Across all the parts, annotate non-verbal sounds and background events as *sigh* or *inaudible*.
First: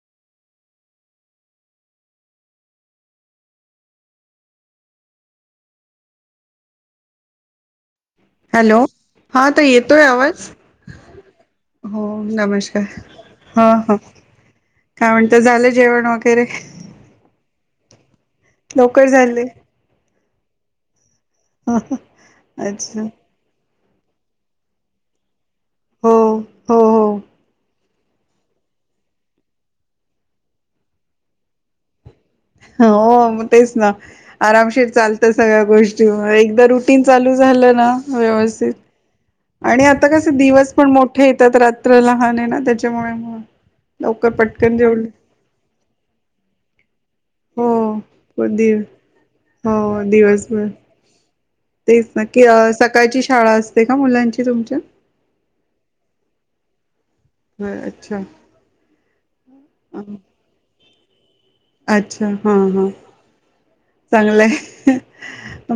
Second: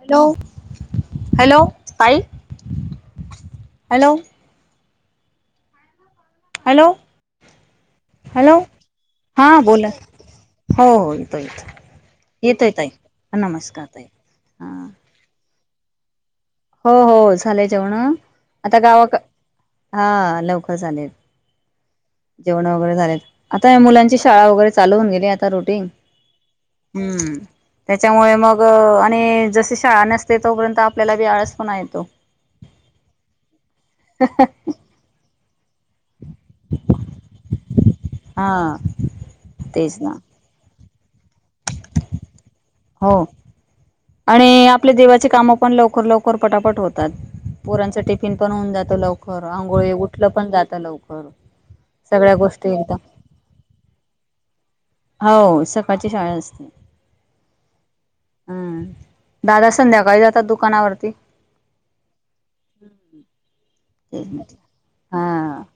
Hello! Hello! ताई, hello! Hello! Hello! हा हां ताई, बोला येतोय आवाज? हो हो येतो येतो हो, येतोय नमस्कार. ताई हं नमस्कार हं, ताई हा काय म्हण ता. झालं जेवण वगैरे? हो हो झाले जेवण. आता लवकर गावाक. झाले हा, लवकर झालेय. जेवण वगैरे अच्छा झाले. आता या मुलांची शाळा वगैरे चालू होऊन गेल्यात. रूटीन. हो हो हूं! त्याच्यामुळे मग आणि जशी शाळा नसते तोपर्यंत आपल्याला बी आळसपणा येतो. हो, मग तेच ना, आरामशीर चालतं सगळ्या गोष् एकदा रुटीन चालू झालं ना, व्यवस्थित हा आणि तेच आता ना कसे दिवस पण मोठे येतात, रात्र लहान आहे ना त्याच्यामुळे हो लवकर आणि पटकन आपले जेवले देवाचे कामं पण लवकर लवकर पटापट होतात. पोरांचं टिफिन हो पण होऊन दिव जातं लवकर, आंघोळी, हो उठलं पण दिवसभर जातं लवकर. तेच ना, सगळ्या की गोष्टी एकदम सकाळची शाळा असते का मुलांची तुमच्या? हो, सकाळची शाळा असते. ह अच्छा. हम्म, दादा संध्याकाळी जातात दुकानावरती. अच्छा हा हा हा चांगलंय.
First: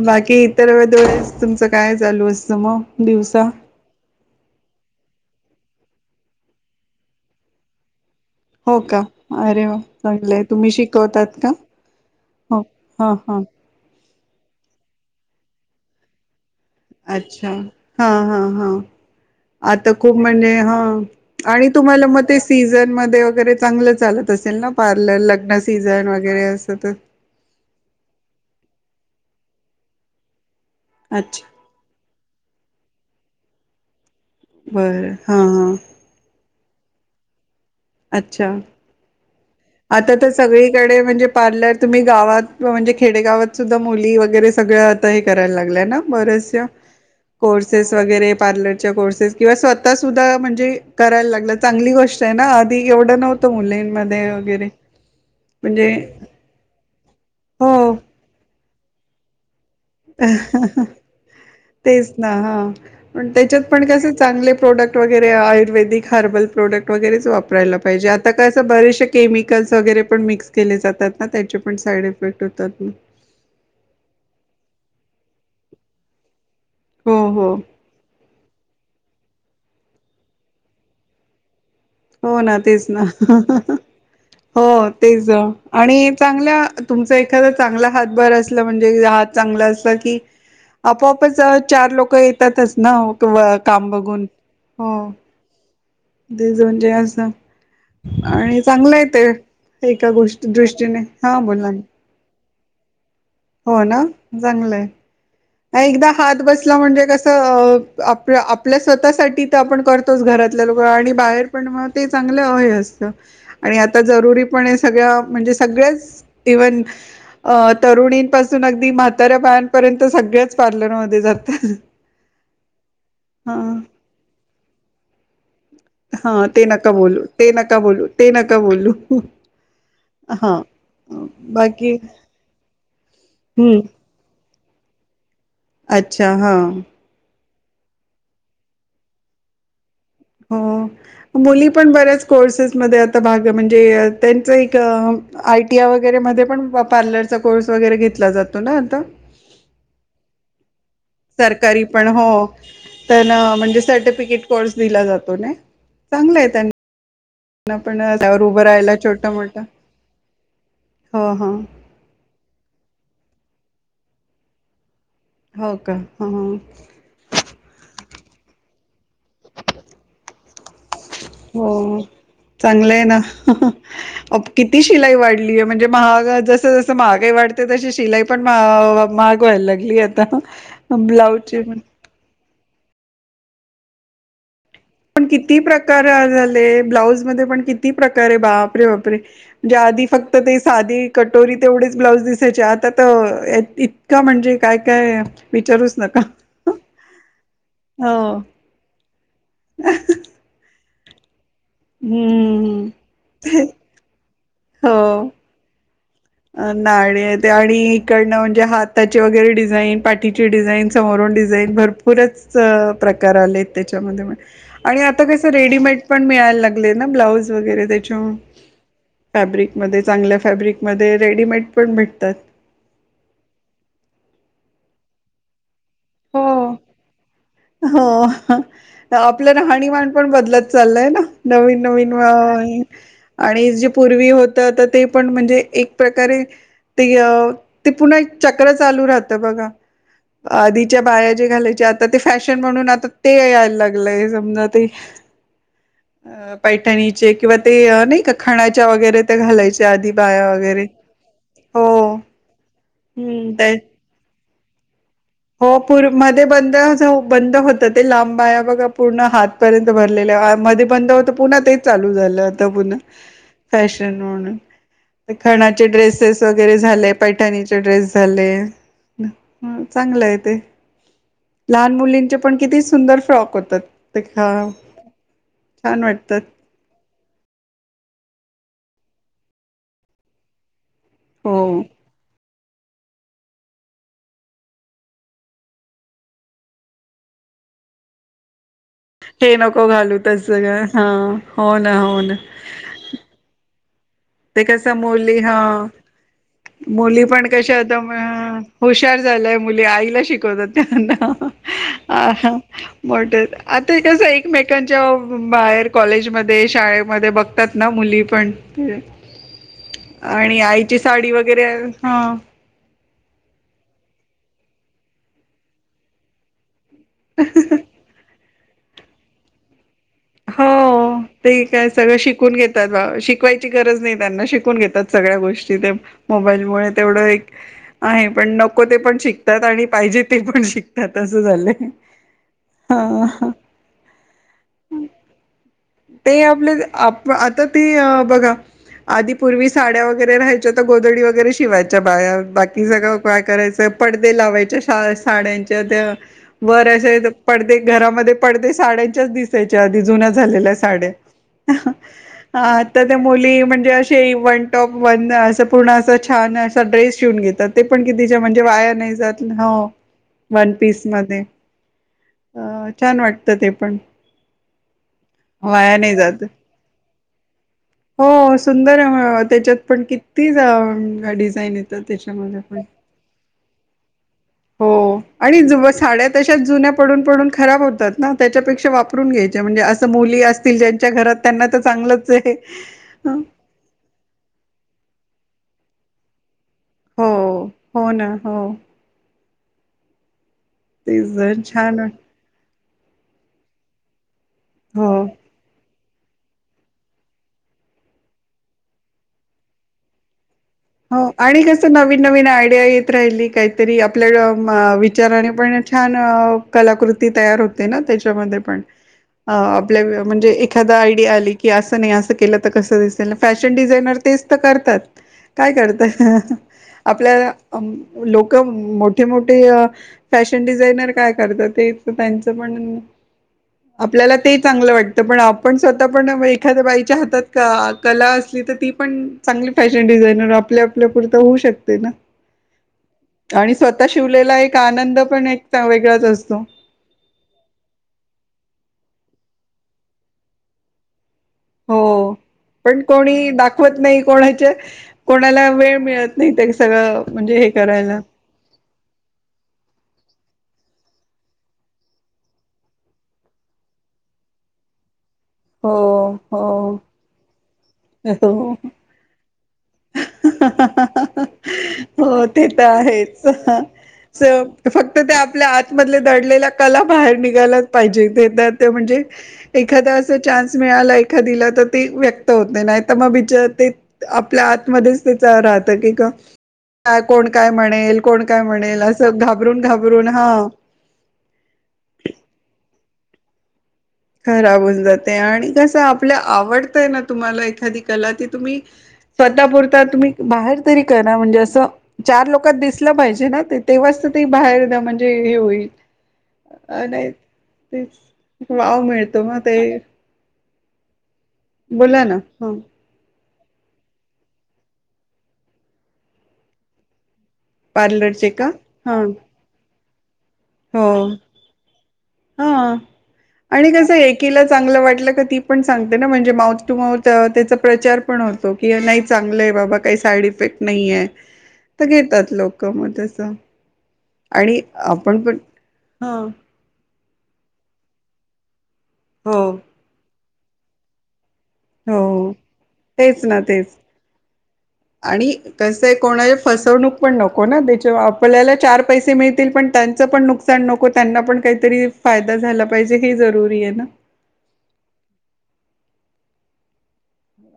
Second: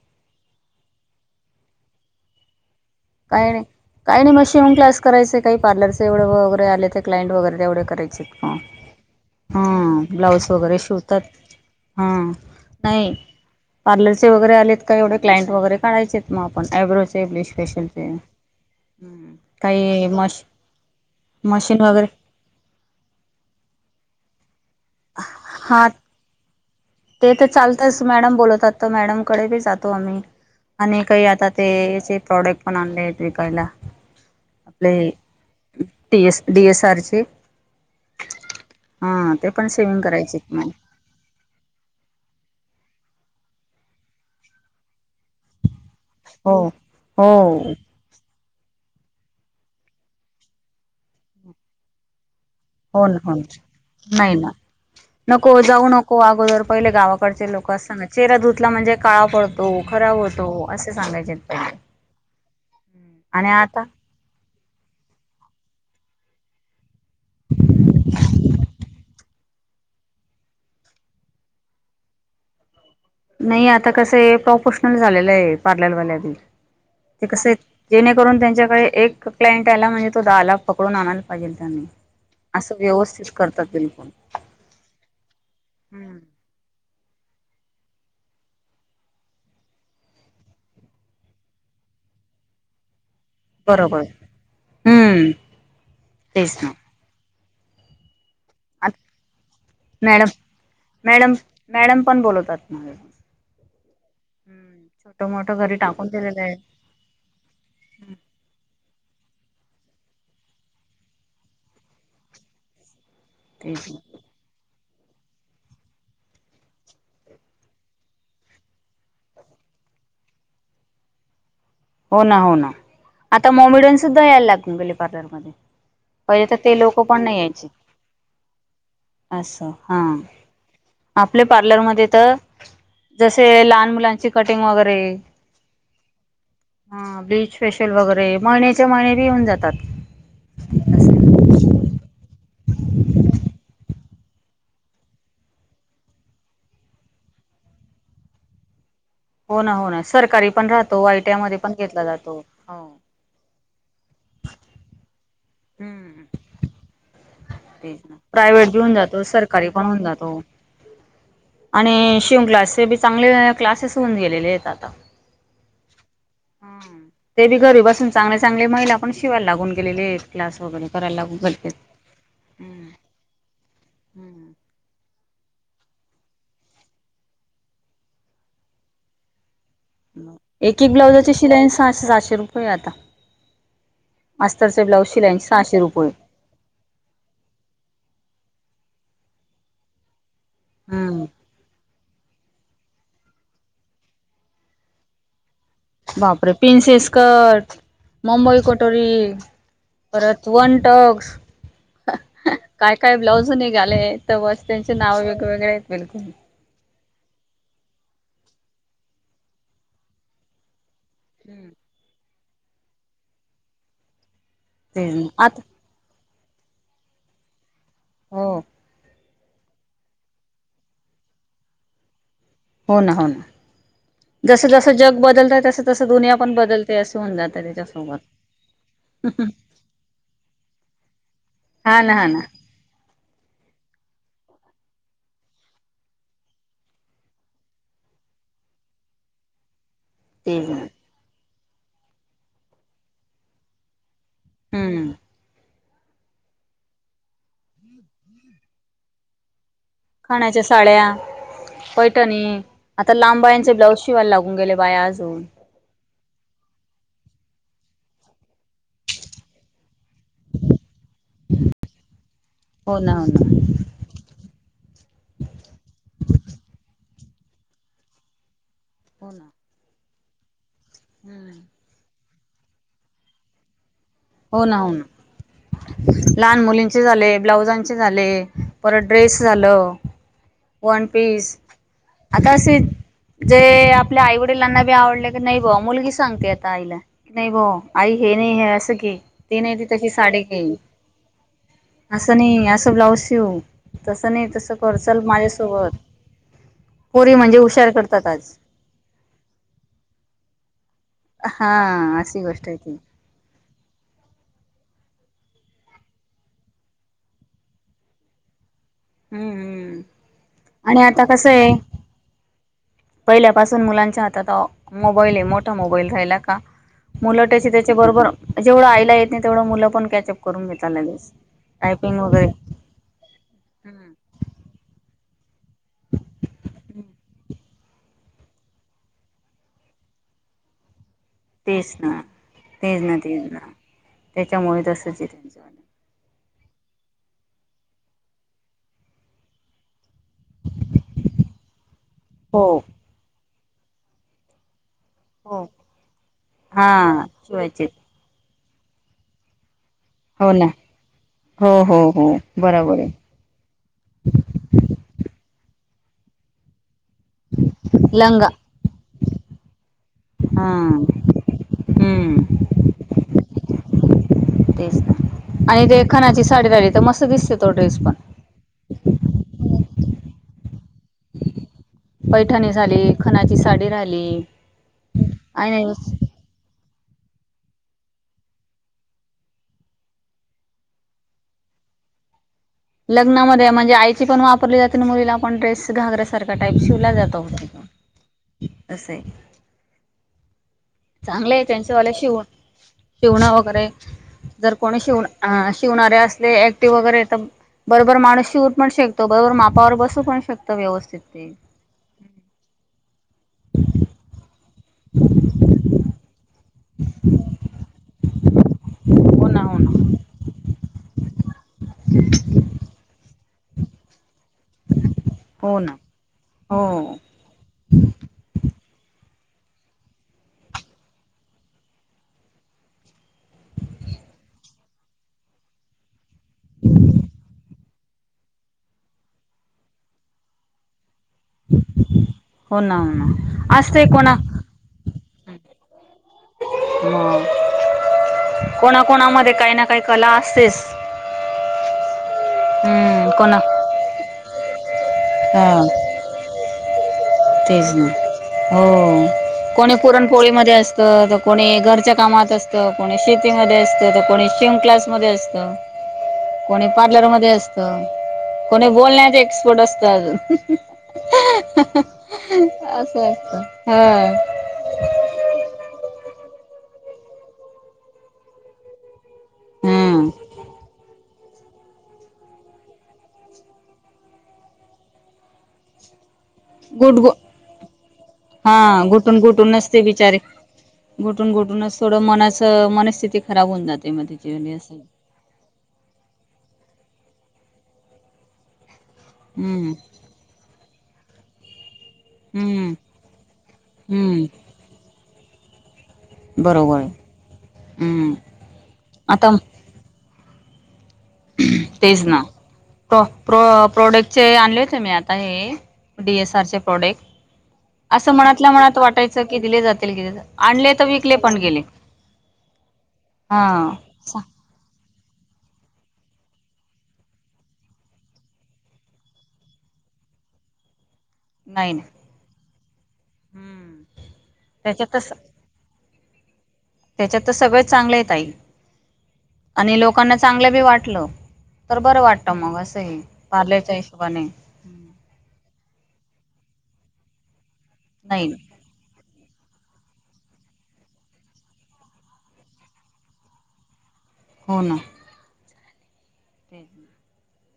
बाकी इतर वेळेस तुमचं काय चालू असतं मग? दिवसा काय नाही. काय नाही मग शिवण क्लाक्स करायचे, काय पार्लर चे एवढं वगैरे आले ते क्लायंट वगैरे तेवढ करायचे. हा. हो का हा अरे वा, चांगलं आहे, ब्लाऊज तुम्ही वगैरे शिवतात शिकवतात का? हा हो नाही. ह ह. पार्लरचे वगैरे आलेत का एवढे क्लायंट वगैरे काढयचे आहेत मग आपण, अ एब्रो चे अच्छा ब्लिच फेशिअल हा हा हा आता खूप मश म्हणजे हा, आणि मशीन वगैरे तुम्हाला ते सीझन मध्ये वगैरे चांगलं चालत असेल ना पार्लर, लग्न हा सीझन वगैरे अस तर? ते तर चालतच मॅडम बोलवतात, तर मॅडमकडे बी जातो आम्ही, आणि काही अच्छा आता तेचे प्रॉडक्ट पण आणले आहेत विकायला, आपले बरं हा हा टी एस डी एस आरचे. अच्छा. हा ते पण सेविंग आता तर करायचे तुम्हाला सगळीकडे म्हणजे पार्लर तुम्ही गावात, म्हणजे खेडेगावात सुद्धा मुली वगैरे सगळं आता हे करायला लागलंय ना. हो बऱ्याचसा हो कोर्सेस वगैरे पार्लर चे कोर्सेस किंवा स्वतः सुद्धा कराय लागले चांगली गोष्ट आहे ना. हो ना एवढं हो नव्हतं ना मुलींमध्ये नाही ना वगैरे नको म्हणजे जाऊ नको अग अगोदर पहिले गावाकडचे हो लोकं असतना, चेहरा धुतला म्हणजे काळा पडतो तो खराब होतो असे सांगायचेत तेनी तेच ना हा, प त्याच्यात पण कसे चांगले प्रोडक्ट वगैरे आयुर्वेदिक हर्बल प्रोडक्ट वगैरेच वापरायला पाहिजे, आता कसं बरेचशे केमिकल्स वगैरे पण मिक्स केले जातात ना, त्याचे पण साईड इफेक्ट होतात,. नाही आता कसं आहे, प्रॉफेशनल झालेलं आहे पार्लरवाल्यातील, हो ते कसं हो जेणेकरून त्यांच्याकडे एक क्लाइंट आला म्हणजे तो दहाला पकडून आणायला पाहिजे त्यांनी. हो ना असं तेच ना,, व्यवस्थित करतात बिलकुल. हो तेच, आणि चांगल्या तुमचा एखादा चांगला हातभार असला म्हणजे,, हात चांगला असला कि आपोआपच चार लोकं येतातच ना काम बरोबर बघून, हो. हम्म तेच तेज ना. म्हणज असं, आणि चांगलं आहे ते एका मॅडम गोष्ट दृष्टीने, मॅडम हां बोला न. मॅडम पण बोलवतात मला. हो ना चांगलंय. तोमोटा झा म एकदा हात बसला म्हणजे कसं आप आपल्या स्वतःसाठी तर आपण करतोच, घरातल्या लोकं आणि बाहेर पण मग ते चांगलं हे असतं, आणि तेच आता जरूरी पण हे सगळ्या, म्हणजे सगळेच इव्हन अ तरुणींपासून अगदी म्हाताऱ्या बायांपर्यंत सगळ्याच पार्लरमध्ये जातात. हो ना हो ना आता हां, मोमिडन सुद्धा यायला लागले पार्लरमध्ये. पहिले हां, तर ते नका लोक पण बोलू, नाही ते यायचे नका बोलू, ते नका बोलू. असं हा. हां, आपल्या बाकी पार्लरमध्ये तर जसे हं, लहान मुलांची कटिंग वगैरे अच्छा हां. हा ब्लीच फेशिल वगैरे महिन्याच्या महिन्याला येऊन जातात हो अस हाय मुली पण बऱ्याच कोर्सेसमध्ये आता भाग म्हणजे त्यांच एक आय टी आय वगैरे मध्ये पण पार्लरचा कोर्स वगैरे घेतला जातो ना आता हो ना हो ना सरकारी पण राहतो, आयटीआ मध्ये पण सरकारी घेतला जातो. हो त्यांना म्हणजे सर्टिफिकेट कोर्स दिला जातो नय हम्म. चांगलाय त्यांन *inaudible* तेच पण ना त्यावर उभं प्रायव्हेट बी होऊन राहिला जातो छोटा मोठ सरकारी पण होऊन जातो. हो ह. आणि- कोचिंग क्लास ते बी चांगले क्लासेस होऊन गेलेले आहेत आता हो का ह हम्म ते बी घरी बासून चांगले चांगले महिला पण शिवायला लागून गेले आहेत क्लास वगैरे करायला लागून गेलेत. हो हम्म चांगलं आहे ना हम्म किती शिलाई वाढली आहे, म्हणजे महा जस जस महागाई वाढते तशी शिलाई पण महाग. होय लागली आहेत. एक एक ब्लाउजाची शिलाईन सहाशे सहाशे रुपये हाय आता अस्तरचे ब्लाउज पण किती प्रकार झालेत ब्लाउज मध्ये पण किती प्रकारे बापरे बापरे म्हणजे आधी फक्त ते साधी हम्म. कटोरी तेवढीच ब्लाउज दिसायचे आता त इतका म्हणजे काय काय विचारूच नका बापरे पिनसेस स्कर्ट हो मुंबई कटोरी परत वन डॉग्स हम काय काय ब्लाउज निघाले त बस त्यांचे नाव वेगळे वेेगळे आहेत बिलकुल नाडे ते आणि इकडनं म्हणजे हाताचे वगैरे डिझाईन. पाठीची डिझाईन, समोरून डिझाईन, भरपूरच प्रकार आलेत त्याच्यामध्ये म्हणे आणि आता कसं रेडीमेट पण मिळायला लागले ना ब्लाऊज वगैरे त्याच्या मूळ हो फॅब्रिकमध्ये चांगल्या फॅब्रिकमध्ये रेडीमेट पण भेटतात. हो ना. हो ना. जस जसं जग बदलतं, तसं तसं दुनिया हो, पण बदलते असं होऊन जातं हो त्याच्यासोबत आपलं राहणीमान पण बदलत चाललंय ना. नवीन हा नवीन ना हा ना - आणि जे पूर्वी होतं आता ते पण म्हणजे एक प्रकारे ते अ ते पुन्हा एक चक्र चालू राहतं बघा. तेच ना आधीच्या बाया जे घालायच्या आता ते फॅशन म्हणून आता ते यायला लागलंय. ते हम्म पैठणीचे किंवा ते नाही का खाण्याच्या वगेरे? ते घालायच्या आधी बाया वगैरे हो. मी आता लांब हम्म ते बाह्यांचे ब्लाऊज शिवायला लागून गेले बाय अजून. हो पूर मध्ये बंदच बंद होत ते, लांब बाह्या बघा. पूर्ण हातपर्यंत भरलेले, हा मध्ये बंद होत, पुन्हा तेच चालू झालं आता पुन. हो ना फॅशन हो ना. खणाचे ड्रेसेस वगैरे झाले, पैठाणीचे ड्रेस झाले,. हो ना हो ना ह, चांगलंय आहे ते. हम्म. लहान मुलींचे पण किती सुंदर फ्रॉक होतात. ते हो ना छान हो ना, वाटतात लहान मुलीऽ चे झाले, ब्लाउजांचे झाले, परत ड्रेस झालं, वन पीस, हो आता असेऽ जे आपल्या आई वडिलांना बी आवडले की नाही बुआ, मुलगी सांगते आता आईला. की नाही बो, आई हे नाही, हे असं घे. हे ते नाही ती नको तशी घालू साडी तस घे ग, हा,, हो ना हो ना. फक्त ब्लाऊज शिव. तसं नाही ते तसं कस कर चल मुली, हा, माझ्यासोबत मुली पोरी पण म्हणजे कशा हुशार होताऽ करतात आज हुशार झाल्या मुली, आईला शिकवतात हा अशी त्यांना, गोष्ट आहे ती मोठऽ आता कसंय एकमेकांच्या बाहेर, कॉलेजमध्ये, शाळेमध्ये बघतात ना मुली पण. तर, हम्म हम्म. आणि आईची आता साडी कसं वगैरे, आहे हं. पहिल्यापासून मुलांच्या हातात मोबाईल आहे, मोठा मोबाईल राहिला का. मुलं त्याचे त्याच्या बरोबर, जेवढं आईला येत नाही तेवढं मुलं पणऽ कॅचअप करून घेता हो लगेच, ते काय सगळं टायपिंग वगैरे, शिकून घेतात शिकवायची गरज हम्म नाही त्यांना, शिकून घेतात सगळ्या गोष्टी ते मोबाईलमुळे, तेवढं एकऽ आहे, पण नको ते पण शिकतात आणि पाहिजे ते पण शिकतात. त्या तस झालंय, तेच ना तेच ना हा. तेच ना त्याच्यामुळे तसंच येऽ ते आपले, आप आता ते बघा, आधी पूर्वी साड्या वगैरे राहायच्या तर गोदडी वगैरे शिवायच्या बाया. हो बाकी सगळं काय करायचं, पडदे लावायचे, शाळाऽ हो साड्यांच्या त्या, वर अशे हा पडदे शिवायचे घरामध्ये, पडदे साड्यांच्याच दिसऽ दिसायच्या आधी, जुन्या हो ना झालेल्या साड्या, हो हो हो बरोबर आऽ आहे मुली म्हणजे अशे वन टप वन, अस पूर्ण अस छानऽ ड्रेस शिवून घेतात, ते पण किती लंगा म्हणजे वाया नाही जात, हो. हा वन पीस मध्ये,, हम्म अ छान वाटतं ते पण. तेच ना, आणि वाया ते नाही खणाची जात साडी राहिली तर मस्त दिसते तो ड्रेस पन. हो, सुंदर आहे त्याच्यात पण किती डिझाईन ये. पैठणी झाली, खणाची साडी राहिली, हो, आणि ज साड्यातऽ तशात जुन्या पडून पडून खराब होतात ना, त्याच्यापेक्षा वापरून घ्यायच्या, म्हणजे असं मुली असतील ज्यांच्या घरातऽ त्यांना तर चांगलंच आहे. हं. लग्नामध्ये म्हणजे आईची पण वापरली जाते, आणि मुलीला आपण ड्रेस घागर्याा सारखा टाईप शिवाऽ वला जातो, हो हो ना हो होतते असय. तेच जर चांगले आहे छान त्यांच्यावाल वाट- शिवण शिवणं वगैरे जर कोणी हो शिवण ह शिवणारे असते ऍक्टिव्ह वगैरे तर बरोबर माणूस शिवू पण शेकतो बरोबर मापावर बसू पण शकतो हो व्यवस्थित ते आणि कस नवीन नवीन आयडिया येत राहिली काहीतरी आपल्या विचाराने पण छान कलाकृती तयार हो तेना त्याच्यामध्ये पण हो ना हाव हो ना आपल्या म्हणजे एक एखादा आयडिया आली की आसं नाही आसं केलं त कसं दिसेल, फॅशन डिझायनर तेच त करतात. काय हो ना करता हो आपल्याला लोकं मोठे, मोठे अ. फॅशन डिझायनर काय करतात, ते त त्यांचं पण आपल्याला ते चांगलं वाटतं पण आप पण स्वतः पण मं एखाद्या बाईच्या हातात अ कला असली त ती पण चांगली फॅशन डिझाईन नग आपल्या आपल्या पुरत होवू शकते ना हो ना हो आणि ना असते स्वतः कोणा शिवलेला एक आनंद पण एक ता वेगळाच असतो. हं कोणाकोणामध्ये काही ना काही कला असतेस. हो पण हम्म कोणी कोणा दाखवत नाही, कोणाच्या कोणाला हा वेळ मिळत नाही तरी सगळं. म्हणजे हे तेच ना करायला हो. कोणी पुरणपोळीमध्ये असत, तर कोणी घरच्या कामात असत, कोणी शेतीमध्ये असतं, तर कोणी शिंवन क्लास मध्ये असत, हो कोणी हो पार्लर मध्ये अस त, हो कोणी बोलण्यात एक्सपर्ट असत अजून. हो ते त असं आहेच असतं हा सेव फक्त त्या आपल्या आतमधले दडलेल्या कला बाहेर निघायलाच पाहिजे ते तर ते म्हणजे. एखादा हम्म अस चान्स मिळाला एखादीला त ती व्यक्त होत नाही त मग बिचा ते आप आपल्या आतमध्येच तीच राहत की क. कां गुट गु कोण काय म्हणेल, कोण काय हा म्हणेल, असं घाबरून घाबरून हं! घुटून घुटूनच थोडं मनाच मनस्थिती खराब होऊन जाते. मग तिची खराब असं होऊन जाते, आणि कसं आपल्या आवडतंय ना तुम्हाला एखादी कला ती तुम्ही स्वतः हम्म पुुरता तुम्ही बाहेर तरी करा म्हणजे असं. चार लोकांत हम्म दिसलं पाहिजे ना ते, तेव्हाच त ते हम्म बाहेर द म्हणजे हे होईल. बरोबर नाही हूं! तेच वाव मिळतो म ते. तेज बोला ना. ह *unintelligible* प्रोडक्टचे आणले होते मी आता हे डी एस आर चे प्रोडेक्ट. असं पार्लरचे का मनातल्या मनात हा वाटायचं की, दिले जातील दिले जात हो हा हा आणि कसं एक. केल चांगलं वाटलं का ती पण सांगते ना म्हणजे, माऊथ टू माउथ त्यां त्याचा प्रचार पण हो तो की नाही चांगलं आहे बाबा, काही साईड इफेक्ट नही ये. नाही त नाही घेतात लोक मग तस, हम्म आणि त्याच्यातच आपण पण. हा! त्याच्यात त सगळच चांगलय ताई. हो! ते लोकांना चांगलं बी वाटलं, तर बरं वाटत हो मग असंहे तेच ना पार्लरच्या तेच हिशोबाने. आणि कसय कोणाची फसवणूक पण नको ना, त्याच्या नाही आपल्याला चार पैसे मिळतील पण त्यांच पण नुकसान नको, त्यांना पण काहीतरी फायदा झाला पाहिजे हे जरुरी हे ना. हो ना. *inaudible*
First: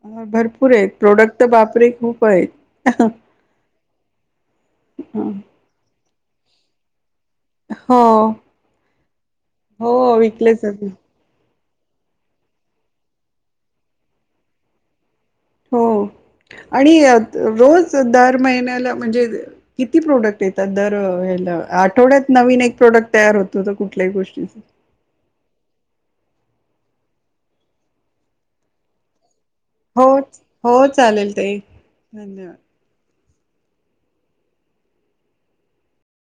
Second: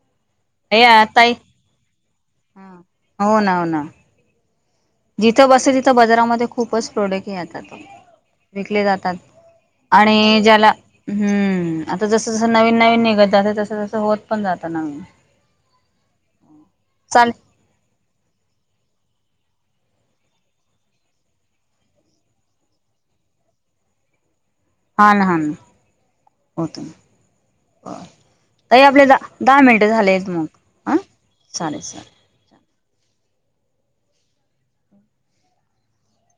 हा भरपूर हे प्रोडक्ट बापरे खूप आहेत. हो ना हो ना जिथं बसते तिथं बजारामध्ये खूपच प्रोडक्ट हे आतात, हो विकले जातात हो आणि विकले ज्याला जाते हूं आता जसं जसं, नवीन नवीन, निघत जात तस तस, होत पण जातं नवीन. हो आणि चालेल रोज दर महिन्याला म्हणजे किती प्रोडक्ट येतात दर ह्याला आठवड्यात नवीन एक प्रोडक्ट तयार होतो तर कुठल्याही गोष्टीच. हा ना हा होतो ना ताई आपले द दहा मिनिट हे हो झाले मग हो हं चालेल ताई चालेल चालेल. धन्यवाद.